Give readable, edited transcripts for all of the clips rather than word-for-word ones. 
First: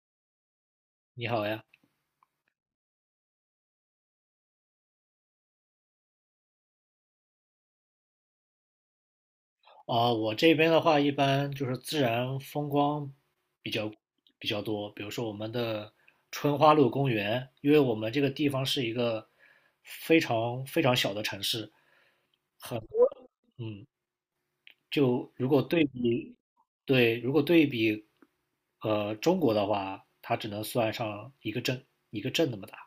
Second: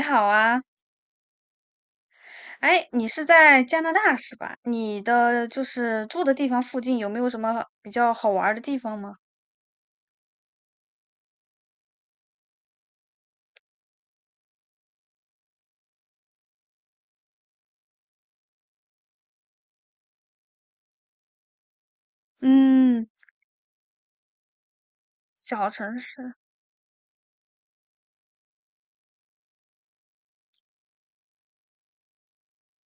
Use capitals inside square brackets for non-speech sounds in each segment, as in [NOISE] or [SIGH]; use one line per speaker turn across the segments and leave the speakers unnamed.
你好啊，
你好呀。
哎，你是在加拿大是吧？你的就是住的地方附近有没有什么比较好玩儿的地方吗？
我这边的话一般就是自然风光比较比较多，比如说我们的春花路公园。因为我们这个地方是一个非常非常小的城市，很
嗯，
多嗯，就如果
小
对
城市，
比对如果对比中国的话，它只能算上一个镇，那么大。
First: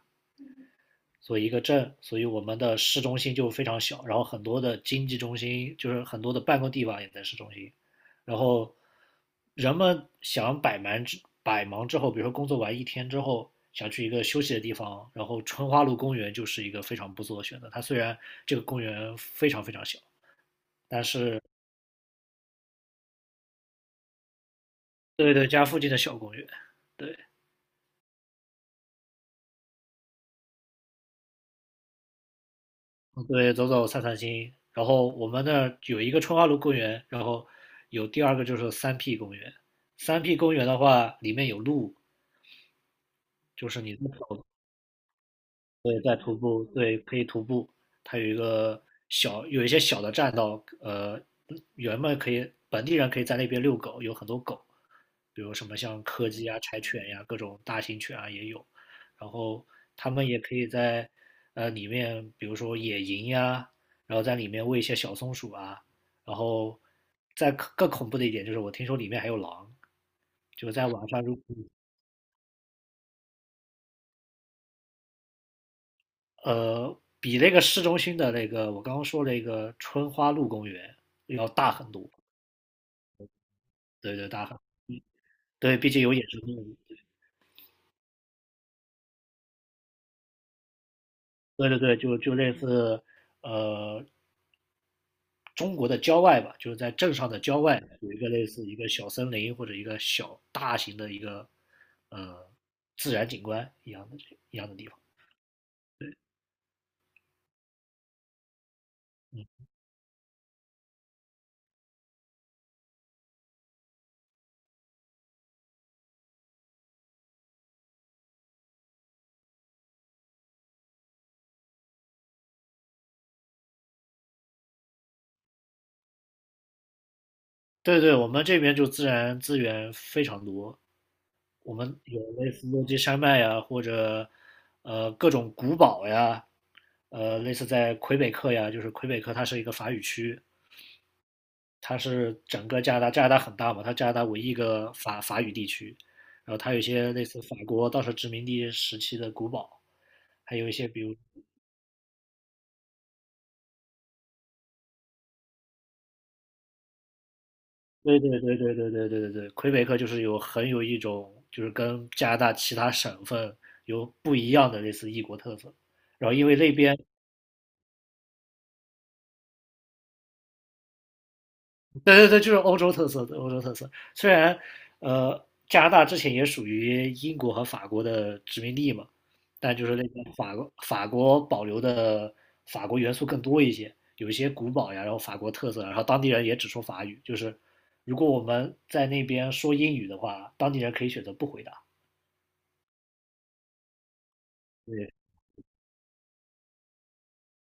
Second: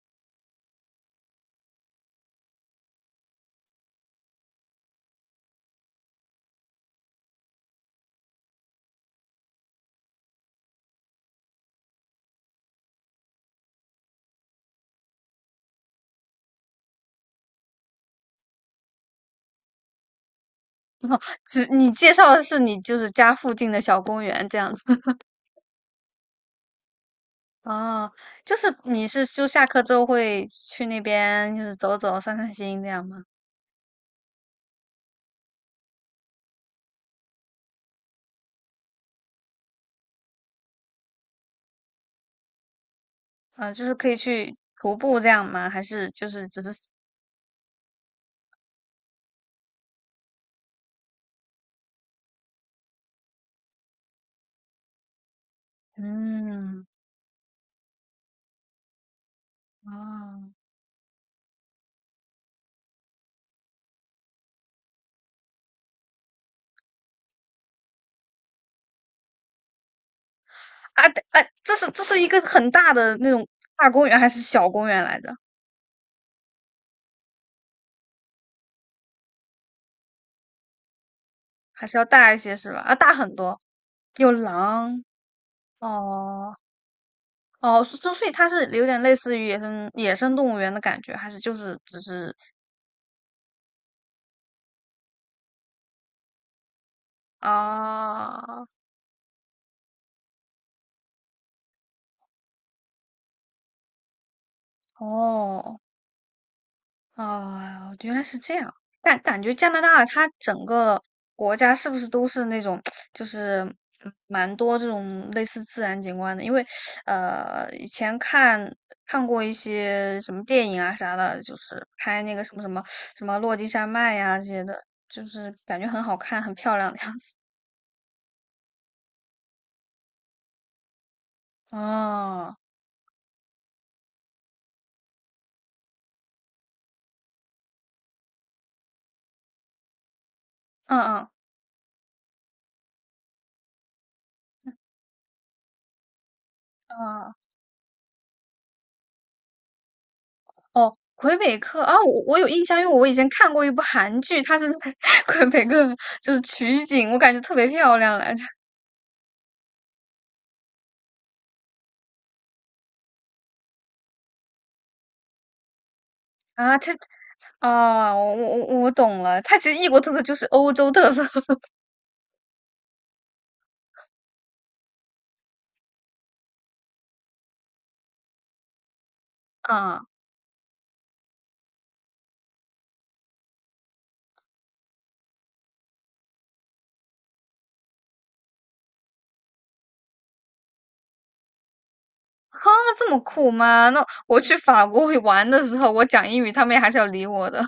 所以一个镇，所以我们的市中心就非常小，然后很多的经济中心，就是很多的办公地方也在市中心，然后人们想百忙之后，比如说工作完一天之后，想去一个休息的地方，然后春花路公园就是一个非常不错的选择。它虽然这个公园非常非常小，
[LAUGHS]
但
哦，
是
只你介绍的是你就是家附近的小公园这样子。
对对，家附近的小公园，对，
哦，就是你是就下课之后会去那边就是走走散散心这样吗？
对，走走散散心。然后我们那儿有一个春花路公园，然后有第二个就是三 P 公园。三 P 公园的话，里面有路，就
嗯、
是
就是
你
可以
走
去徒步这样吗？还
对，
是
在
就
徒
是只
步，
是
对，可以徒步。它有一个小，有一些小的栈道，人们可以，本地人可以在那边遛狗，有很多狗，比如什么像柯基啊、柴
嗯
犬呀、各种大型犬啊也有。然后他们也
哦
可以在里面，比如说野营呀，然后在里面喂一些小松鼠啊。然后再更恐怖的一点就是，我听说里面还有狼，就是在
啊
晚上如
啊，这是这是一个很大的那种大公园还是小公园来着？
比那个市中心的那个我刚刚说那个春花路公园要大
还
很
是要
多。
大一些是吧？啊，大很多，
对对
有狼
对，毕竟有野生动
哦
物。
哦，所所以它是有点类似于野生野生动物园的感觉，还是就
对
是
对对，
只
就
是
就类似呃中国的郊外吧，就是在镇上的郊外有一个类似一
啊
个小森林，或者一个小大型的一个自然景观一样的地方。
哦哦，原来是这样。但感觉加拿大它整个国家是不是都是那种，[TSK] 就是嗯蛮多这种类似自然景观的？因为以前看看过一些什么电影啊啥的，就是拍那个什么什么什么落基山脉呀、这些的，就是感觉很好看、很漂亮的样子。
对对，我们这边就自然资源非常多，我们有类
哦，
似落基山脉呀，或者各种古堡呀。类似在魁北克呀，就是魁北克它是一个法语区，
嗯嗯
它是整个加拿大，加拿大很大嘛，它加拿大唯一一个法语地区，然后它有一些类
嗯。
似法国当时殖民地时期的古堡，还有一些
哦，
比如，
魁北克啊，我有印象，因为我以前看过一部韩剧，它是在 [LAUGHS] 魁北克，就是取景，我感觉特别漂亮
对对
来着。
对对对对对对对，魁北克就是有很有一种就是跟加拿大其他省份有不一样的类似异国特色，然后因为那
啊，这
边
啊，我懂了，它其实异国特色就是欧洲特色 [LAUGHS]
对对对，就是欧洲特色的欧洲特色。虽然加拿大之前也属于英国和法国的殖民地嘛，但就是
啊，
那个法国保留的法国元素更多一些，有一些古堡呀，然后法国特色啊，然后当地人也只说法语。就是如果我们在那边说英语的话，当地人可以选择不回答。
哈，这么酷吗？那我去法国
对，
会玩的时候，我讲英语，他们也还是要理我的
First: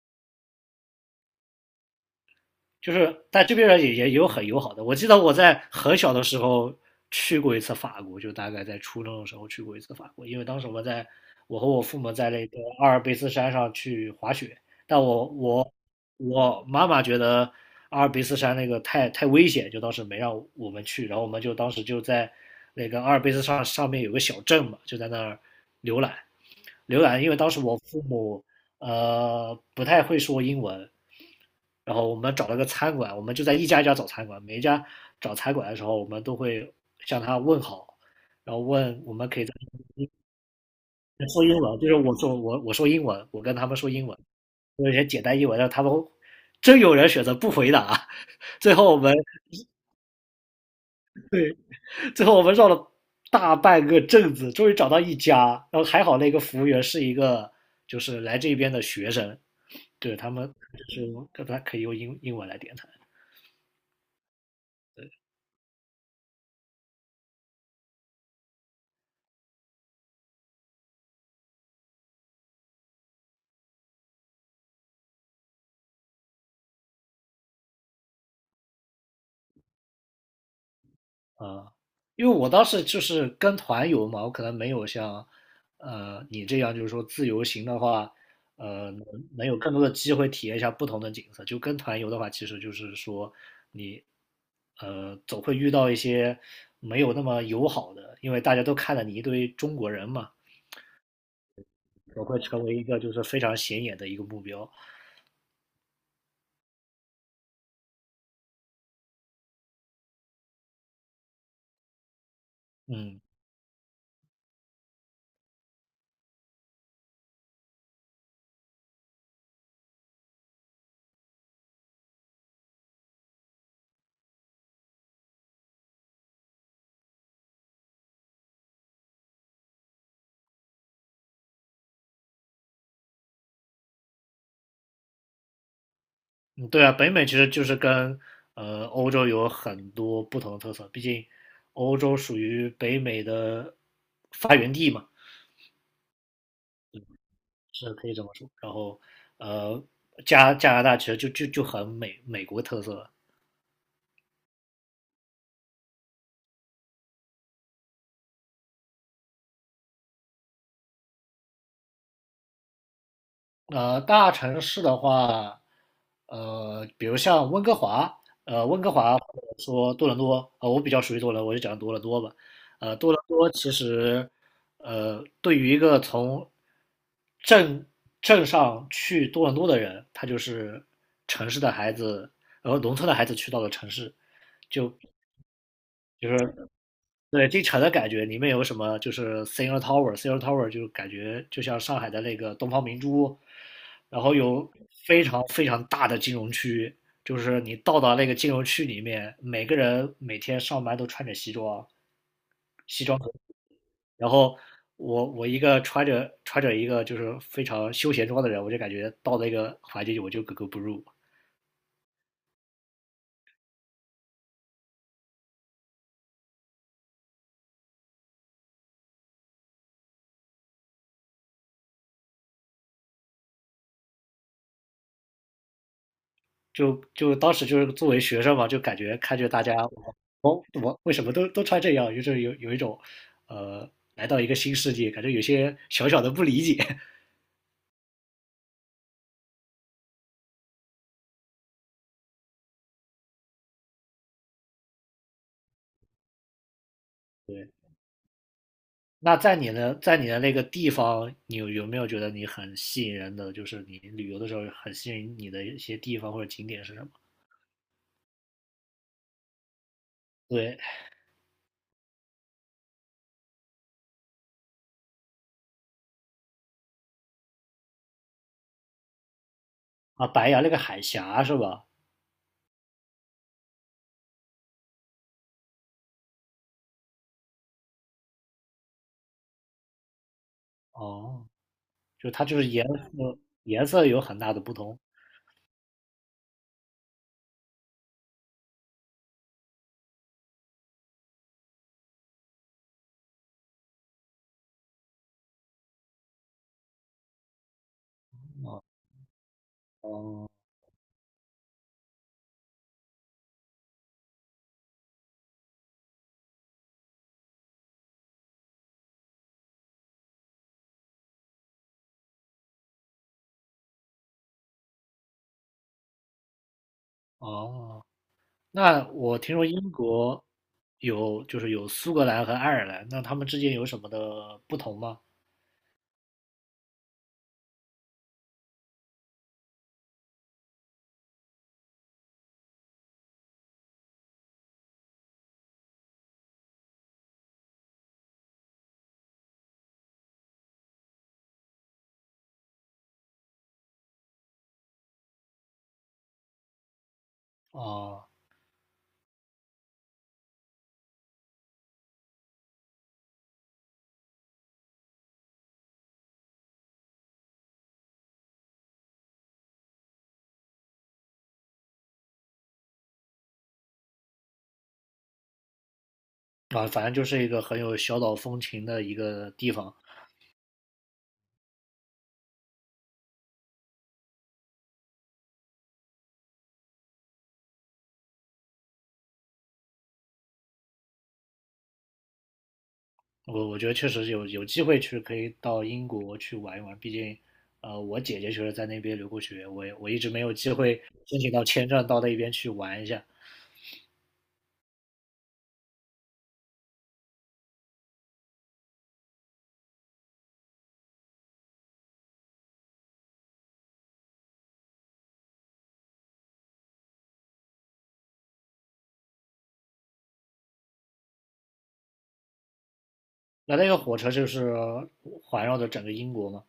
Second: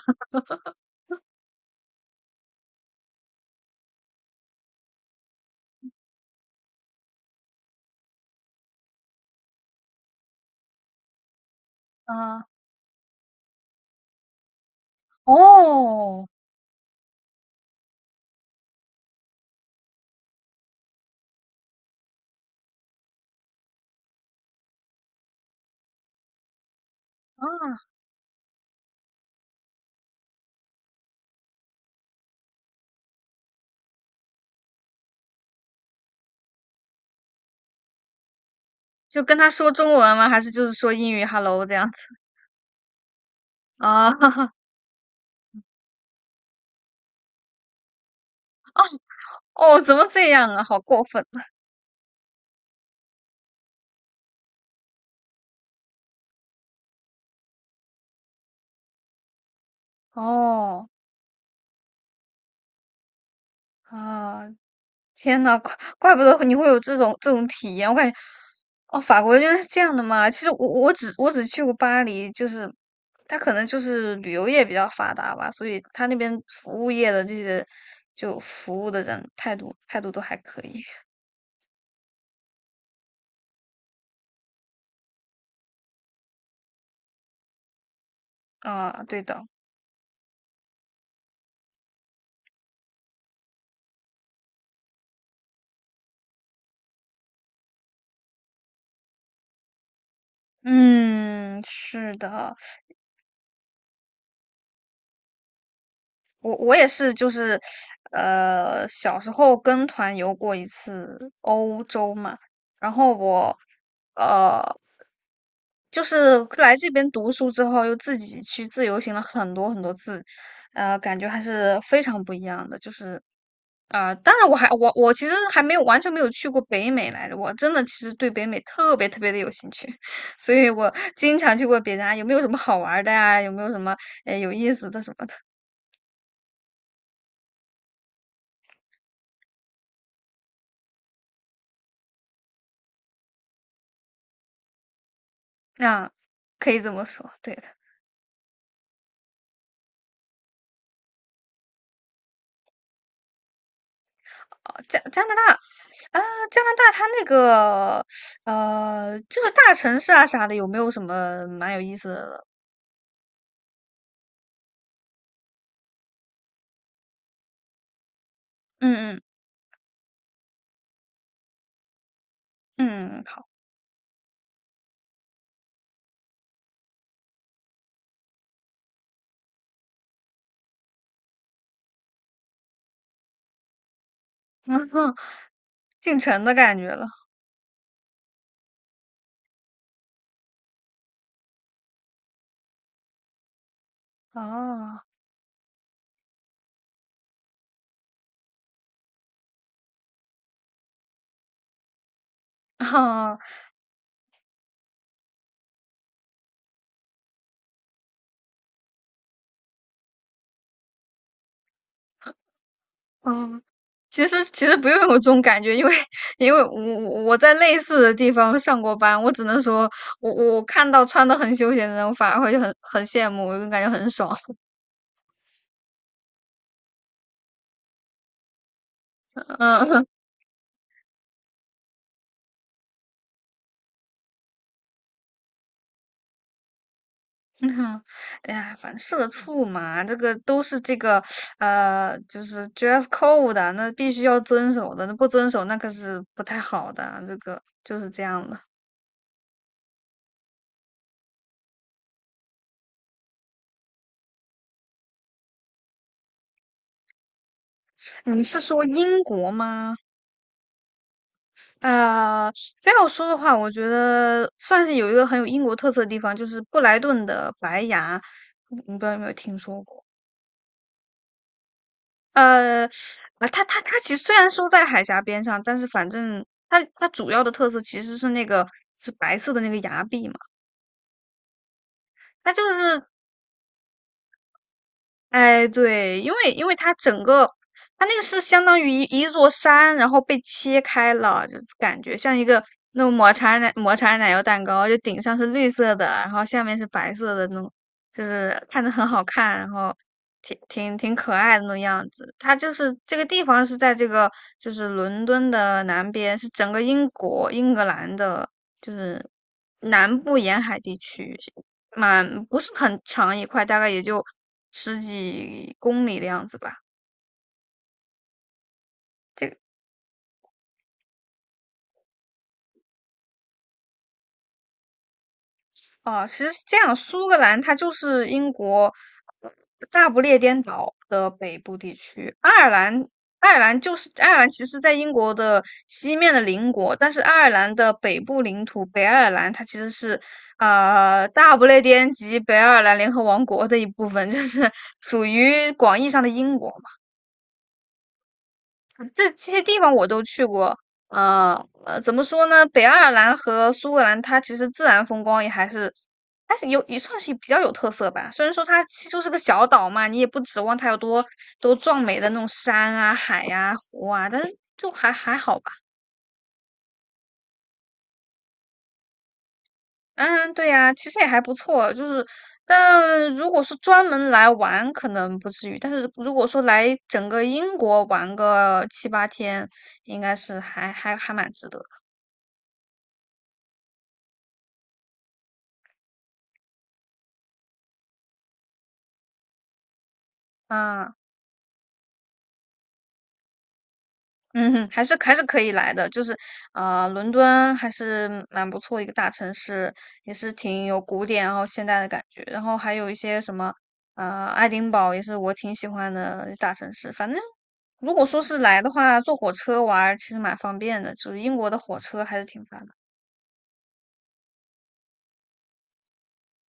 就是但这边人也有很友好的。我记得我在很小的时候去过一次法国，就大概在初中的时候去过一次法国，因为当时我们在，我和我父
[LAUGHS] 啊。
母在那个阿尔卑斯山上去滑雪，但
哦，
我妈妈觉得阿尔卑斯山那个太危险，就当时没让我们去，然后我们就当时就在那个阿尔卑斯山上面有个小镇嘛，就在那儿浏览。浏览，因为当时我
啊，
父母不太会说英文，然后我们找了个餐馆，我们就在一家一家找餐馆，每一家找餐馆的时候，我们都会向他问好，然后问我
就
们
跟
可以
他
在
说中文吗？还是就是说英语
说英
“hello” 这
文。
样
就是
子
我说英文，我跟他们说英
啊？
文，
[LAUGHS]
有些简单英文，让他们真有人选择不回答。[LAUGHS] 最后我们
哦，怎么这样啊？好过分
最后我们绕了大半个镇子，终于找到一家，然后还好那个服务员是一个就是来这边的学生。对，
啊！
他们
哦，
就是他可以用英文来点餐
啊，天呐，怪怪不得你会有这种这种体验，我感觉，哦，法国原来是这样的嘛。其实我只去过巴黎，就是它可能就是旅游业比较发达吧，所以它那边服务业的这些就服务的人态度态度都还可以
啊，因为我当时就是跟团游嘛，我可能没有像你这样，就是说自由行的话，呃
啊。
能
对的，
能有更多的机会体验一下不同的景色。就跟团游的话，其实就是说你总会遇到一些没有那么友好的，因为大家都看了你一堆中国人嘛，
嗯，是
总会
的，
成为一个就是非常显眼的一个目标。
我也是，就是小时候跟团游过一次欧洲嘛，然后
嗯。
我。呃，就是来这边读书之后，又自己去自由行了很多很多次，感觉还是非常不一样的。就是，啊、当然我其实还没有完全没有去过北美来着，我真的其实对北美特别特别的有兴趣，[LAUGHS] 所以我经常去问别人啊，有没有什么好玩儿的呀、有没有什么有意思的什么的，
嗯，对啊，北美其实就是跟欧洲有很多不同的特色，毕竟欧洲属于北美的发源地嘛，
那、可以这么说，对的。
是可以这么说。然后呃，加拿大其实就很美国特色了。
哦，加加拿大，啊、加拿大它那个就是大城市啊啥的，有没有什么蛮有意思的？
大城市的话，比如像温哥华，温哥
嗯
华
嗯
或者说多伦多。我比较熟悉多伦多，我就讲多伦多吧。多
嗯，
伦
好，
多其实，对于一个从镇镇上去多伦多的人，他就是城市的孩子，然后农村的孩子去到了城市，
[LAUGHS]
就
进
就
城的
是
感觉了。
对进城的感觉。里面有什么就是 Singer Tower，Singer Tower 就感觉就像上海的那个东方明珠，然后有
哦，
非常非常大的金融区，就是你到达那个金融区里面，每个人每天上班都穿着西装，
哦，
然后我一个穿着一个就是非常休闲装的人，我就感觉到那个环境里我就格格不入。
嗯，其实其实不用有这种感觉，因为因为我在类似的地方上过班，我只能说我看到穿的很休闲的人，我反而会很很羡慕，我就感觉很爽。
就当时就是作为学生嘛，就感觉看着
[LAUGHS]
大家，
嗯，
我我为什么都穿这样，就是有一种呃来到一个新世界，感觉有些小小的不理解。[LAUGHS]
嗯哎呀，反正社畜嘛，这个都是这个就是 dress code 的，那必须要遵守的，那不遵守那可是不太好的啊，这个
对，
就是这样的。
那在你的那个地方，你有没有觉得你很吸引人的，就是你旅游的时候很吸引你的一些地方或者景点是什么？
你是说英国吗？
对
呃，非要说的话，我觉得算是有一个很有英国特色的地方，就是布莱顿的白崖，你不知道有没有听说过？
啊，白崖那个海峡是吧？
呃，啊，它其实虽然说在海峡边上，但是反正它主要的特色其实是那个是白色的那个崖壁嘛，
哦，就它
它
就
就
是
是
颜色有很大的不同。
哎，对，因为因为它整个，它那个是相当于一座山，然后被切开了，就是感觉像一个那种抹茶奶油蛋糕，就顶上是绿色的，然后下面是白色的那种，就是看着很好看，然后
哦
挺可爱的那种样子。它就是这个地方是在这个就是伦敦的南边，是整个英国英格兰的，就是南部沿海地区，蛮不是很长一块，大概也就10几公里的样子吧。
哦。那我
这
听
个
说英国就是有苏格兰和爱尔兰，那他们之间有什么的不同吗？
啊，其实是这样，苏格兰它就是英国呃大不列颠岛的北部地区，爱尔兰。爱尔兰就是爱尔兰，其实在英国的西面的邻国，但是爱尔兰的北部领土北爱尔兰，它其实是大不列颠及北爱尔兰联合王国的一部分，就是 [LAUGHS] 属于广义上的英国。
啊、
这这些地方我都去过。呃呃，怎么说呢？北爱尔兰和苏格兰，它其实自然风光也还是，还是有也算是比较有特色吧。虽然说它其实就是个小岛嘛，你也不指望它有多多壮美的那种山啊、海呀、湖啊，但是就还还好吧。
啊，反正就是一个很有小岛风情的一个地方。
嗯，对呀，其实也还不错。就是，但如果是专门来玩，可能不至于。但是如果说来整个英国玩个七八天，应该是还蛮值得的。
我我觉得确实有机会去可以到英国去玩一玩。毕竟，我姐姐确实在那边留过学，我也我一直没有机会
嗯。
申请到签证到那边去玩一下。
嗯哼，还是还是可以来的，就是，啊，伦敦还是蛮不错一个大城市，也是挺有古典然后现代的感觉，然后还有一些什么，爱丁堡也是我挺喜欢的大城市。反正如果说是来的话，坐火车玩儿其实蛮方便的，就是英国的火车还是挺发达的，
那个火车就是环绕着整个英国嘛，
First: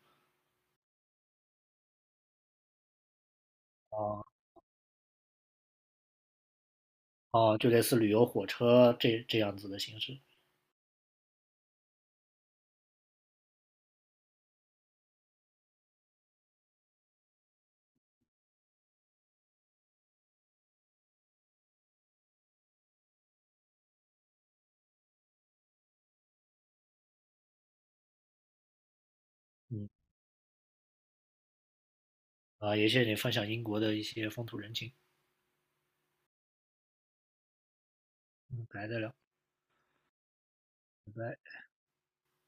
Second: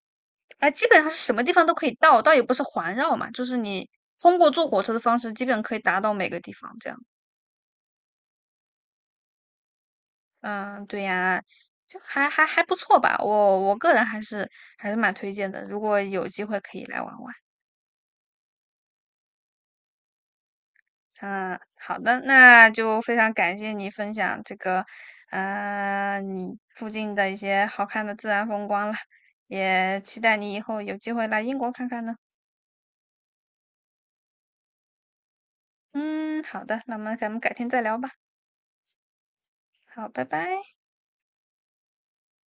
哎，基本上是什么地方都可以到，倒也不是环绕嘛，就是你
啊、
通过坐火车的方式，基本可以达到每个地方这样。
啊，就类似旅游火车这这样子的形式，
嗯，对呀，就还不错吧，我个人还是还是蛮推荐的，如果有机会可以来玩玩。嗯，好的，那就非常感谢你分享这个，你附近的一些好看的自然风光了，
嗯。
也期待你以后有机会来英国看看呢。
啊，也谢谢你分享英国的一些风土人情，
嗯，好的，那么咱们改天再聊吧。
嗯，改得了。
好，拜拜。